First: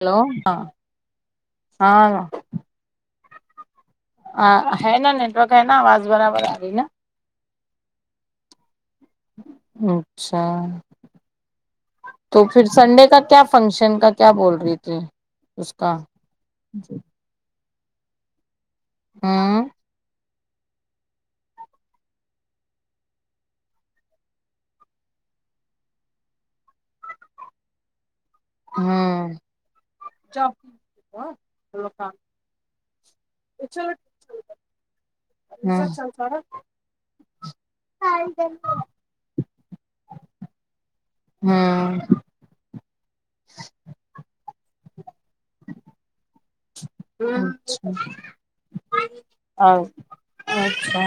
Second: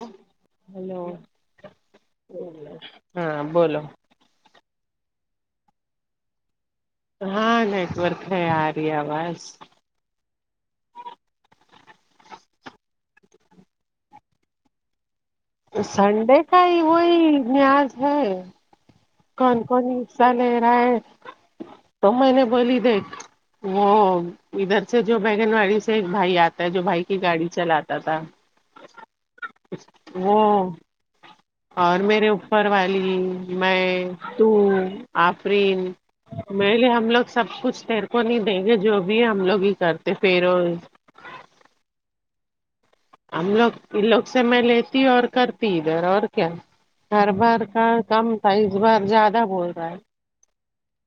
hello ہاں hello ہاں ہاں بولو ہے نا نیٹورک ہے نا آواز برابر آ رہی نا ہاں نیٹورک ہے آ رہی آواز اچھا تو پھر سنڈے کا کیا فنکشن کا کیا بول رہی تھی اس کا سنڈے کا ہی وہی نیاز ہے کون ہوں کون حصہ لے رہا ہے تو میں نے بولی دیکھ وہ ادھر سے جو بگن واڑی سے ایک بھائی آتا ہے جو بھائی کی گاڑی چلاتا تھا وہ ھمم اور میرے اوپر والی میں تو آفرین میرے لیے ہم لوگ سب کچھ تیر ے کو نہیں دیں گے جو بھی ہے ہم لوگ ہی کرتے فیروز ہاں ہم لوگ ان لوگ سے میں لیتی اور کرتی ادھر اور کیا ہر بار کا کم تھا اس بار زیادہ بول اچھا رہا ہے اچھا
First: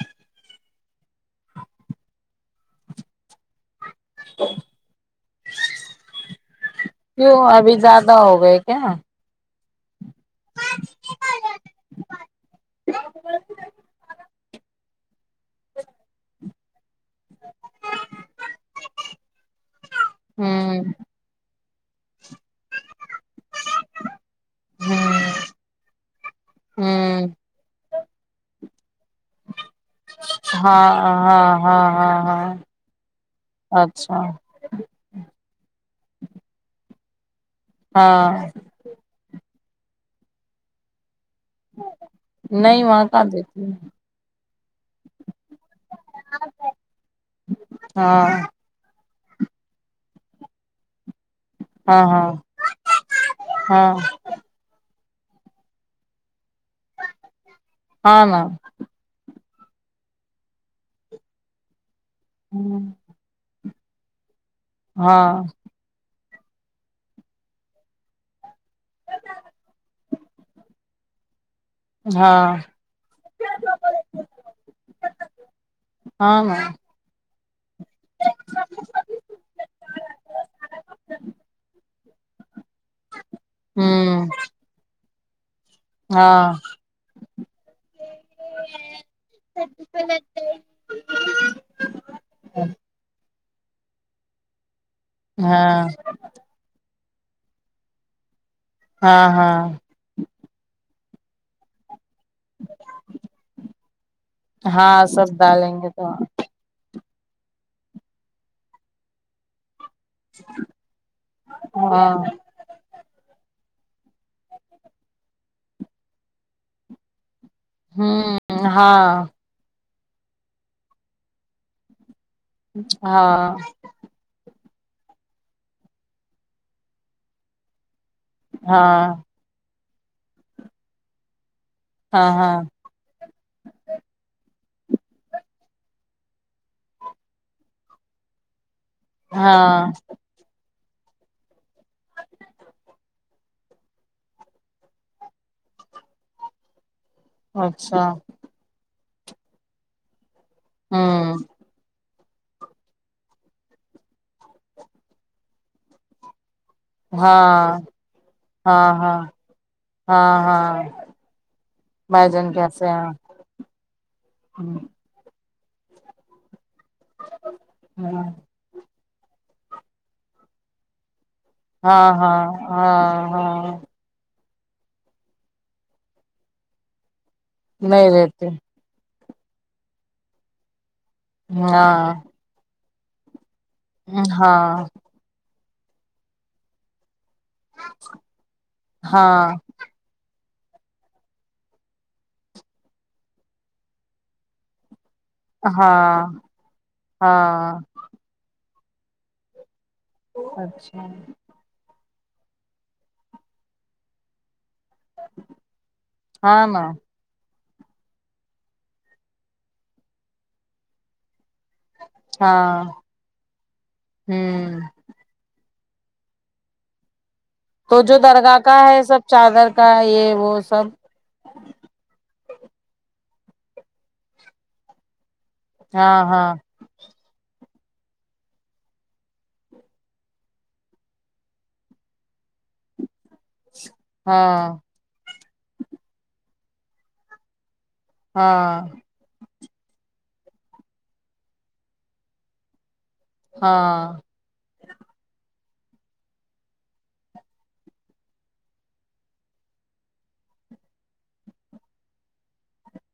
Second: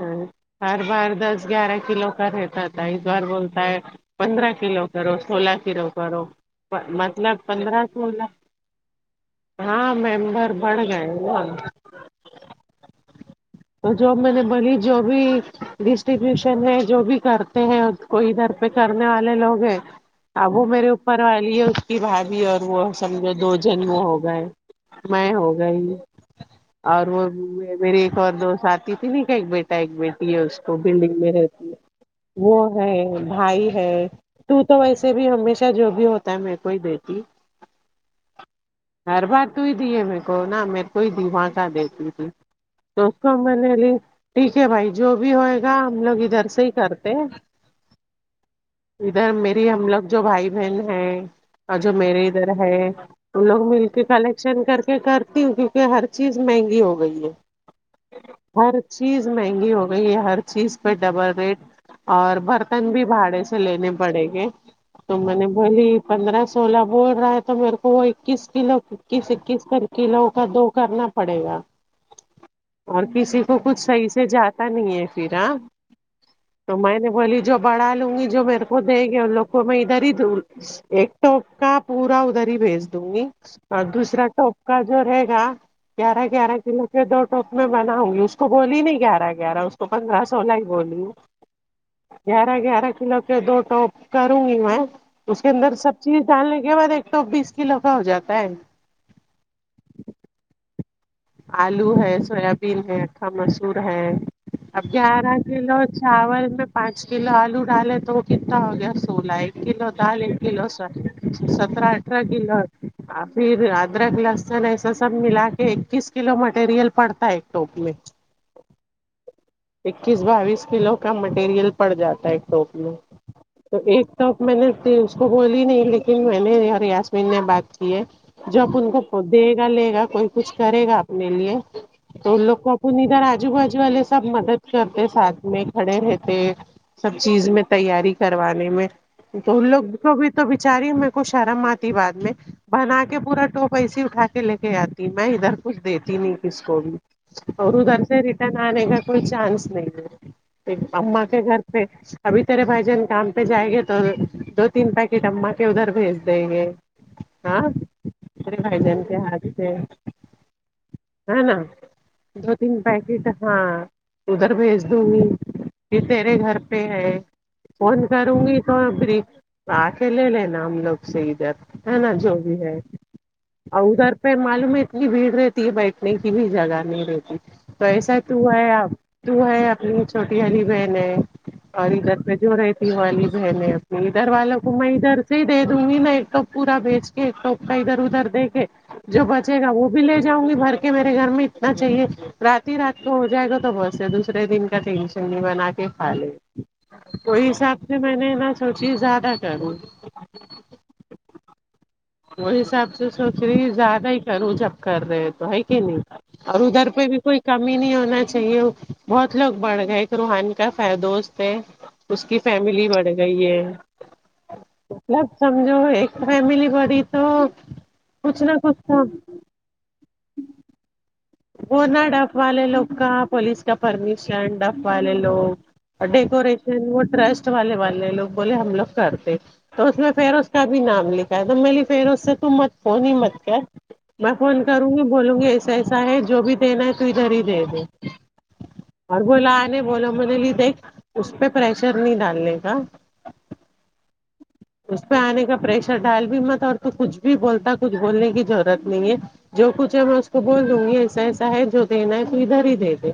ہاں ہر بار دس گیارہ کلو کا رہتا تھا اس بار بولتا ہے پندرہ کلو کرو سولہ کلو کرو کیوں مطلب ابھی پندرہ زیادہ سولہ ہو گئے کیا ہاں ممبر بڑھ گئے نا اور جو میں نے بولی جو بھی ڈسٹیبیوشن ہے جو بھی کرتے ہیں کو ادھر پہ کرنے والے لوگ ہیں اب وہ میرے اوپر والی ہے اس کی بھابی اور وہ سمجھو دو جن ہو گئے ہوں میں ہو گئی اور ہوں وہ میری ایک اور دوست آتی تھی نہ کہ ایک بیٹا ایک بیٹی ہے اس کو ہاں بلڈینگ میں ہاں رہتی ہے ہاں ہاں ہاں وہ ہے بھائی ہے اچھا تو تو ویسے بھی ہمیشہ جو بھی ہوتا ہے میں کو ہی دیتی ہاں ہر بار توہی دی ہے میں کو نہ میرے کو دی وہاں کا دیتی تھی نہیں وہاں کہاں دیتی [unintelligible] ٹھیک ہے بھائی جو بھی ہوئے گا ہم لوگ ادھر سے ہی کرتے ہیں ہاں ادھر میری ہم لوگ جو بھائی بہن ہیں اور جو ہاں میرے ہاں ادھر ہے ان لوگ مل ہاں کر کلکٹ شن کر کے کرتی ہوں کیونکہ ہر چیز مہنگی ہو گئی ہے ہاں نا ہر چیز مہنگی ہو گئی ہے ہر چیز پر ڈبل ریٹ اور ہوں برتن بھی بھاڑے سے لینے پڑیں گے تو میں ہاں نے بولی پندرہ سولہ بول رہا ہے تو میرے کو وہ اکیس کلو اکیس اکیس کلو کا دو کرنا پڑے گا ہاں اور کسی کو کچھ صحیح سے جاتا نہیں ہے پھر ہاں ہاں تو میں نے بولی جو بڑھالوںگی جو میرے کو دے گے ان لوگ کو میں ادھر ہیدونگی ایک ٹپ کا پورا ادھر ہی بھیج دونگی ن اور دوسرا ہوں ٹپ کاجو رہے گا گیارہ ہاں گیارہ کیلوکے دو ٹوپ میں بناؤں گی اس کو بولی نہیں گیارہ گیارہ اس کو پندرہ سولہ ہی بولی گیارہ گیارہ کیلو کے دو ٹوپ کرونگی میں اس کے اندر ہاں سب چیز ڈالنے کے بعد ایک ٹوپ بیس کیلو کا ہو جاتا ہے ہاں ہاں آلو ہے سویابین ہےاٹھا مسور ہے اب ہاں سب گیارہ ڈالیں کیلو گے تو چاول میں پانچ کیلو آلو ڈالے تو وہ کتنا ہو گیا سولہ ایک کیلو دال ایک کیلو سر سترہ ہاں اٹھارہ کیلو اور پھر ادرک لیسن ایسا سب ملا کے اکیس کیلو مٹیریل پڑتا ہےایک ٹوپ میں ہوں ہاں اکیس باویس کیلو کا مٹیریل پڑ جاتا ہے ٹوپ میں ہاں تو ایک تو میں نے اس کو بولی نہیں لیکن میں نے اور یاسمین نے بات کیے جب ان ہاں کو دیگا لیگا کوئی کچھ کریگا اپنے لیے ہاں تو ان لوگ ہاں کو ادھر اذو باذو والے سب مدد کرتے ساتھ میں کھڑے رہتے سب چیز میں تیاری کروانے میں تو ان لوگ ہاں کو بھی تو بچاری میں کو شرم آتی بعد میں بناکے پورا ٹوپ ایسے اٹھا کے لکے آتی میں ادھر کچھ دیتی نہیں کس کو بھی اور ادھر اچھا سے ریٹن آنے کا کوئی چانس نہیں ہے امماں ہوں کے گھر پہ ابھی تیرے بھائی جان کام پہ جائیں گے تو دو تین پاکیٹ امما کے ادھر بھیج دینگے ہاں تیرے بھائی ہاں جان کے ہاں ہاتھ سے ہاں ہاں ہاں نا بھجن دو تین کیسے ہیں پاکیٹ ہاں ادھر بھیج دونگی یہ تیرے گھر پہ ہے فون کرونگی [unintelligible] آ کے لے لینا ہم لوگ سے ادھر ہے ہاں نا جو بھی ہاں ہے ہاں ہاں اور ادھر پھر معلوم ہے اتنی بھیڑ رہتی ہے بیٹھنے کی بھی جگہ نہیں رہتی تو نہیں ایسا رہتے تو ہے اب تو ہے اپنی چھوٹی والی بہن ہے اور ہاں ادھر پے جو رہتی وہ والی بہن ہے ادھر والوں کو ہاں میں ادھر سے ہی دے دوں گی میں ایک ٹوپ پورا بیچ کے سب کا ادھر ادھر دیکے جو ہاں بچے گا وہ بھی لے جاؤں گی بھر کے میرے گھر میں اتنا چاہیے رات ہی رات کو ہو جائے گا تو بس ہے دوسرے دن کا ٹینشن بنا کے کھا ہاں لے وہی ہاں حساب سے میں نے نہ سوچی زیادہ کروں اچھا وہ حساب سے سوچ رہی زیادہ ہی کروں جب کر رہےہیں تو ہے کہ نہیں اور ہاں ادھر نا پہ بھی کوئی کمی نہیں ہونا چاہیے بہت لوگ بڑھ گئے کر روحان کا دوست ہے اس کی ہاں فیملی بڑھ گئی ہے ہوں مت سمجھو ایک فیملی بڑھی تو تو جو کچھ نہ درگاہ کا کچھ ہے تو سب چادر کا ہے یہ وہ سب وہ نا دف والے لوگ کا پولیس کا پرمیشن دف والے لوگ اور ہاں ہاں ڈیکوریشن وہ ٹرسٹ والے والے لوگ بولے ہم لوگ کرتے تو اس میں فیروز کا بھی نام لکھا ہے تو میں بولی فیروز سے تم مت فون ہی مت کر میں فون ہاں کروں گی بولوں گی حصہ ہے جو بھی دینا ہے تو ادھر ہی دے دے ہاں اور بولا آ نے بولو میں نےبولی دیکھ اس پہ پریشر نہیں ڈالنے کا ہاں اس پہ آنے کا پریشر ڈال بھی مت اور تو کچھ بھی بولتا کچھ بولنے کی ضرورت نہیں ہے جو کچھ ہے میں اس کو بول لوں گی ایسا ایسا ہے جو دینا ہے تو ادھر ہی دے دے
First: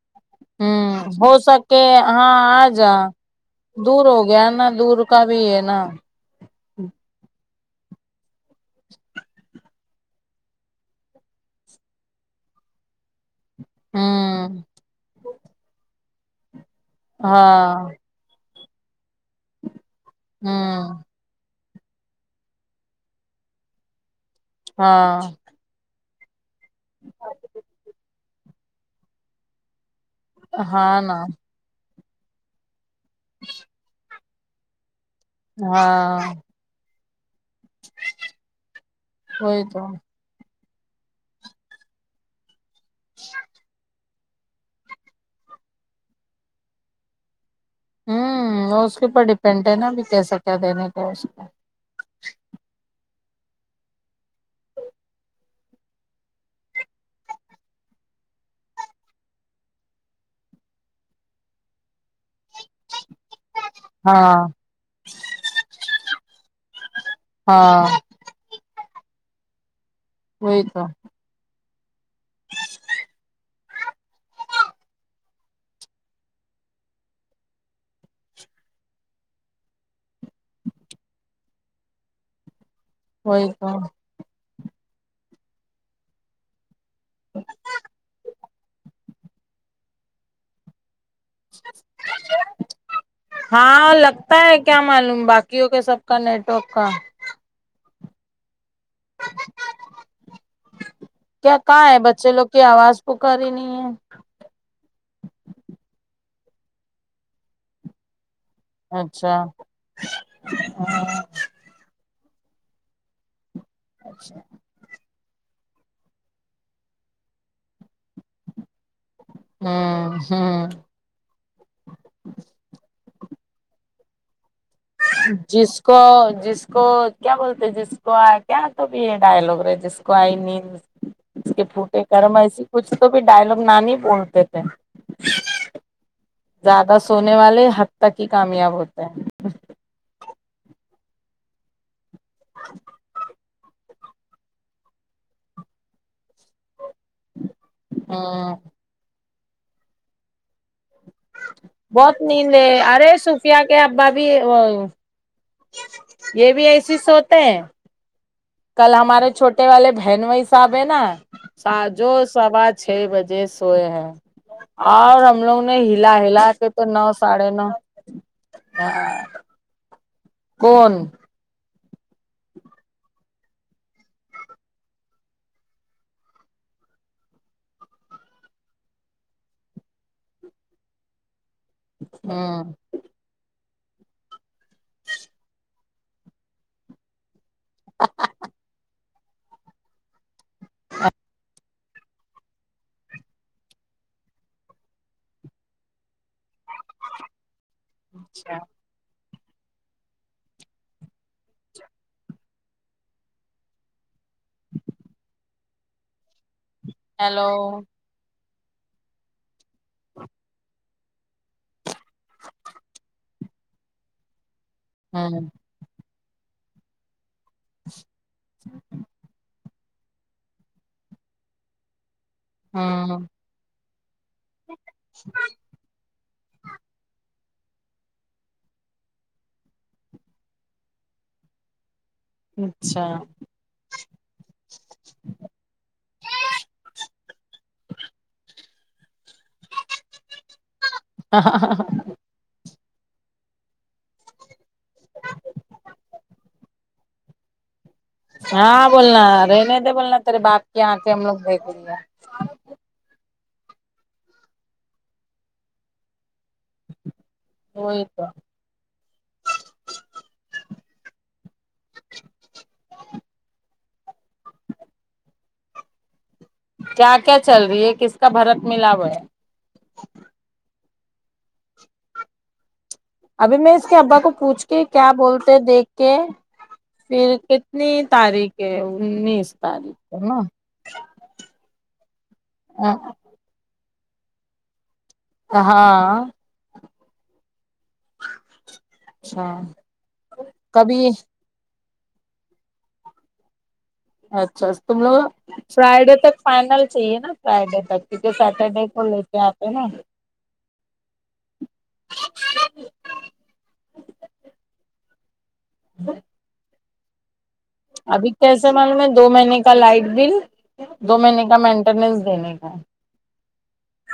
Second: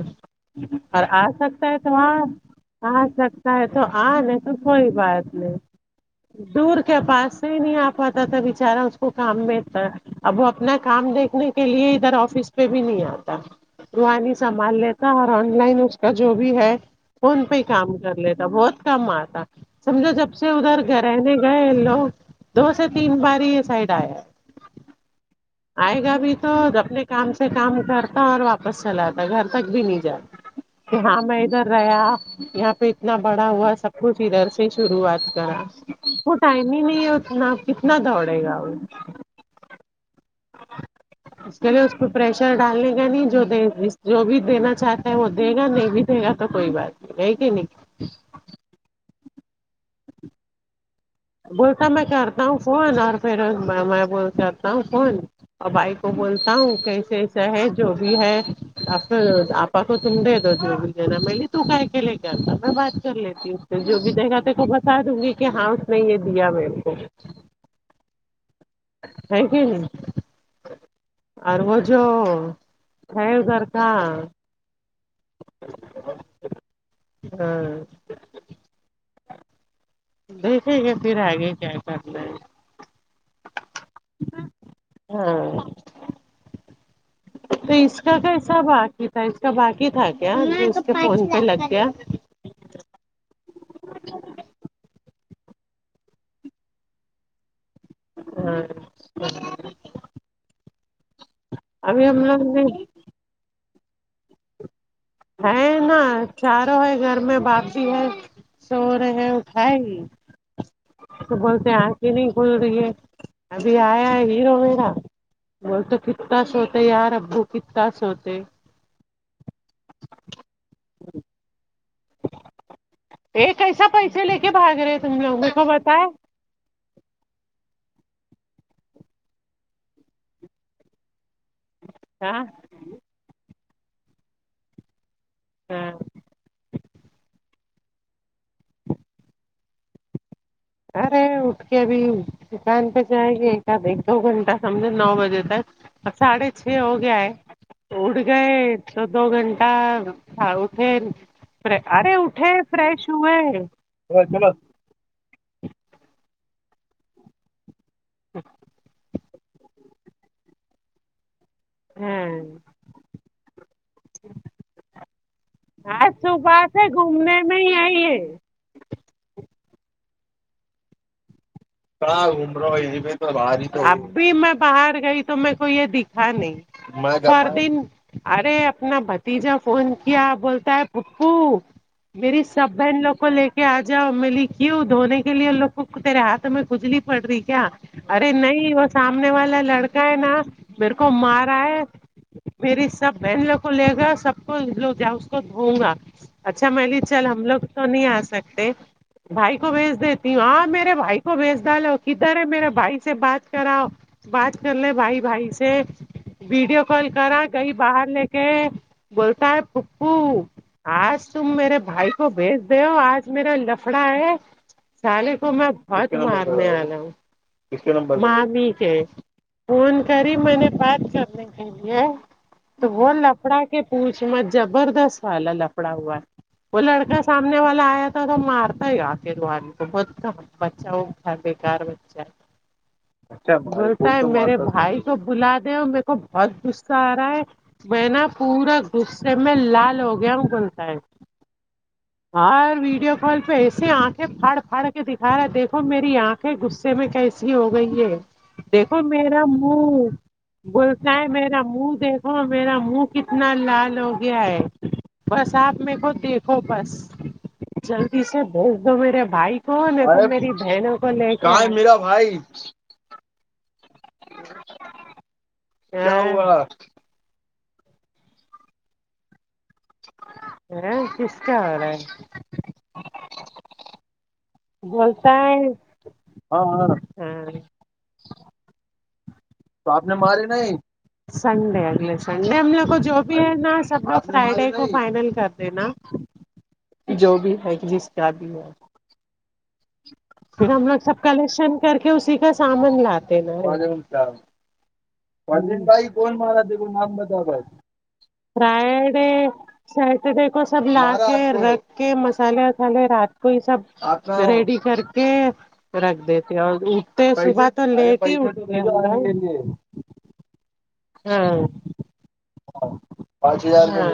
اور ہوں آ ہو سکتا ہے سکے تو آ ہاں جا آ سکتا ہے تو آ نہیں تو کوئی بات نہیں ہے نا دور کیا پاس سے ہی نہیں آ پاتا تھا بچارا اس کو کام میں اب وہ اپنا کام دیکھنے کے لیے ادھر آفس پہ بھی نہیں آتا روحان ھی ہوں سنبھال لیتا اور آن لائن اس کا جو بھی ہے فون پہ ہی ہاں کام کر لیتا بہت کم آتا سمجھو جب سے ادھر ہوں رہنے گئے لوگ دو سے تین بار یہ سائڈ آیا ے ہاں آئے گا بھی تو اپنے کام سے کام کرتا اور واپس چلاجاتا گھر تک بھی نہیں جاتا ہاں نا [unintelligible] ادھر رہا یہاں پہ اتنا بڑا ہوا سب کچھ ادھر سے شروعات کرا ہاں نہیں نہیں یہ اتنا کتنا دوڑے گا وہ وہی تو پہلے اس کو پریشر ڈالنے کا نہیں جو جو بھی دینا چاہتا ہے وہ دے گا نہیں بھی دے گا تو کوئی بات نہیں ہے کہ نہیں ہمم وہ اس کے اوپر ڈیپینڈ ہے نا ابھی کیسا کیا دینے کا اس کو بولتا میں کرتا ہوں فون اور پھر میں مہ کرتا ہوں فون اور بھائی کو بولتا ہوں کیسے ایسا ہے جو بھی ہے [unintelligible] [unintelligible] میں بات کر لیتی ہوں اس سے جو بھی دے گا ہاں تیرے کو بتا دوں گی کہ ہاں اس نے یہ دیا [unintelligible] ہاں ہے کے نہیں وہی تو اور وہ جو ہے ادھر کا ہاں دیکھے گے پھر آگے کیا کر تے ہے وئی تو ہاں تو اس کا کیا حساب آخر اس کا باقی تھا کیا اس کے فون پہ لگ گیا ہاں لگتا ہے کیا معلوم باقیوں کے سب کا نیٹ ورک کا ہاں کیا کہاں ہے ابھی ہم بچے لوگ کی نے آواز پکار ہی نہیں ہے ہے نا چاروں ہے گھر میں باجی ہے سو رہے ہے اچھا اٹھائے نہیں تو بولتے ہیں آنکھیں نہیں کھول رہی ہے ابھی آیا ہے ہیرو میرا بول تو کتنا سوتے یار ابو کتنا سوتے ہاں ہاں یہ کیسا پیسے لے کے بھاگ رہے تم لوگوں کو جس پتہ ہے جس کو کیا بولتے جس کو آ گیا تو بھی ڈائل ہو گے جس کو آئے نہیں اس کے پھوٹے کرم ہاں ایسی کچھ تو بھی ڈائلگ نانی بولتے تھے ہاں زیادہ سونے والے حد تک ہی کامیاب ہوتے ہیں ارے اٹھ کے ابھی دکان پہ جاے گی ایک دو گھنٹہ سمجھو نو بجے تک اب ساڑھے چھ ہو گیا ہے اٹھ گئے ہوں تو دو گھنٹہ تھا اٹھے ارے بہت اٹھے نیند ہے فریش ارے ہوئے صوفیا کے ابا بھی وہ یہ بھی ایسی سوتے ہیں اچ کل ہمارے چھوٹے والے بہنوئی صاحب ہیں نا سا جو ہیں سوا چھ بجے سوئے ہیں اور ہم لوگ نے آج ہلا ہلا صبح کہ تو سے نو گھومنے ساڑے میں نو ہی آئی ہے کون کہاں گھوم رہا ہو ں یہی پہ تھا باہر تھا اب بھی میں باہر گئی تو میکو یہ دکھا نہیں [unintelligible] ارے اپنا بھتیجا فون کیا بولتا ہے پھوپو میری ہوں سب بہن لوگ کو لے کے آ جاؤ میں بولی کیوں دھونے کے لیے ان لوگ کو تیرے ہاتھ میں کھجلی پڑ رہی کیا ارے نہیں وہ سامنے والا لڑکا ہے نا میرے کومارا ہے میری سب بہن لوگ کو لےگئے اور سب لوگ جاؤ اس کو دھوؤں گا اچھا میں بولی چل ہم لوگ تو نہیں آ سکتے بھائی کو بھیج دیتی ہوں ہاں میرے بھائی کو بیچ ڈالو کدھر ہے میرے بھائی سے بات کراؤ بات کر لے بھائی بھائی سے ویڈیو کال کرا ہیلو کہیں باہر لے کے بولتا ہے پھوپو آج تم میرے بھائی کو بھیج دو آج میرا لفڑا ہے سالے کو ہوں میں بہت مارنے والا ہوں مامی کے فون کری میں نے بات کرنے کے لیے ہاں کپڑا کے پوچھ مت زبردست سالا لف کپڑا ہوا ہے وہ لڑکا سامنے والا آیا تھا تو مارتا ہی آخر وہ آدمی کو بچہ وہ تھا بےکار بچہ اچھا جب بولتا ہے میرے بھائی کو بلا دے اور میرے کو بہت غصہ آ رہا ہے میں نا پورا غصے میں لال ہو گیا ہوں بولتا ہے ہاں ہاں ہاں ہاں ہاں ویڈیو کال پہ ایسے آنکھیں پھاڑ پھاڑ کے دی ارا دیکھو میری آنکھیں غصے میں کیسی ہو گئی ہے ہاں دیکھو بولنا میرا منہ رہنے دے منہ بولنا تیرے باپ کی آنکھیں بولتا ہم ہے لوگ میرا دیکھ رہی ہے منہ دیکھ ہاں میرا منہ کتنا لال ہو گیا ہے بس آپ میں کو دیکھ ہو بس وہی جلدی تو سے بھیج دو میرے بھائی کو [unintelligible] [unintelligible] کیا کیا چل رہی ہے کس کا بھرت ملا ہوا ہے [unintelligible] ابھی میں اس کے ابا کو پوچھکے کیا بولتا بولتے ہے ہیں دیکھتے ہیں ہاں ہاں پھر ہاں نی تاریخ ہے انیس تو تاریخ آپ نے کو ماری نا نہیں سنڈے اگل سنڈے نا سب کو فرائیڈے کو فائنل کر دینا ہاں جو بھی ہے جس کا بھی ہے اچھا پھر ہم لوگ کبھی سب کلیکشن کر کے اسی کا سامان لاتے ہے اچھا اچھا تم لوگ پ [unintelligible] بھائی فرائیڈے کون تک مارا تے فائنل کو نام چاہیے نا بتا رہا فرائیڈے تک کیونکہ سیٹرڈے کو لے فرائیڈے کے آتے ہیں نا سن دیکھو سب لا کے رکھ کے مسالے وسالے رات کو یہ سب رے ڈی کر کے رکھ دیتے اور دود توصبح تو لیٹ ابھی ہی کیسے اٹھتی معلوم ہے دو مہینے کا لائٹ بل دو مہینے مینٹنیس بنے گا پانچ ہزار لو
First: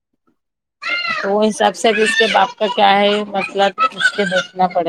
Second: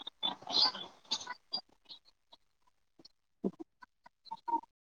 چ تو وہ حساب سے اب اس کے باپ کا کیا ہے یہ مسئلہ اس کے دیکھنا پڑے گا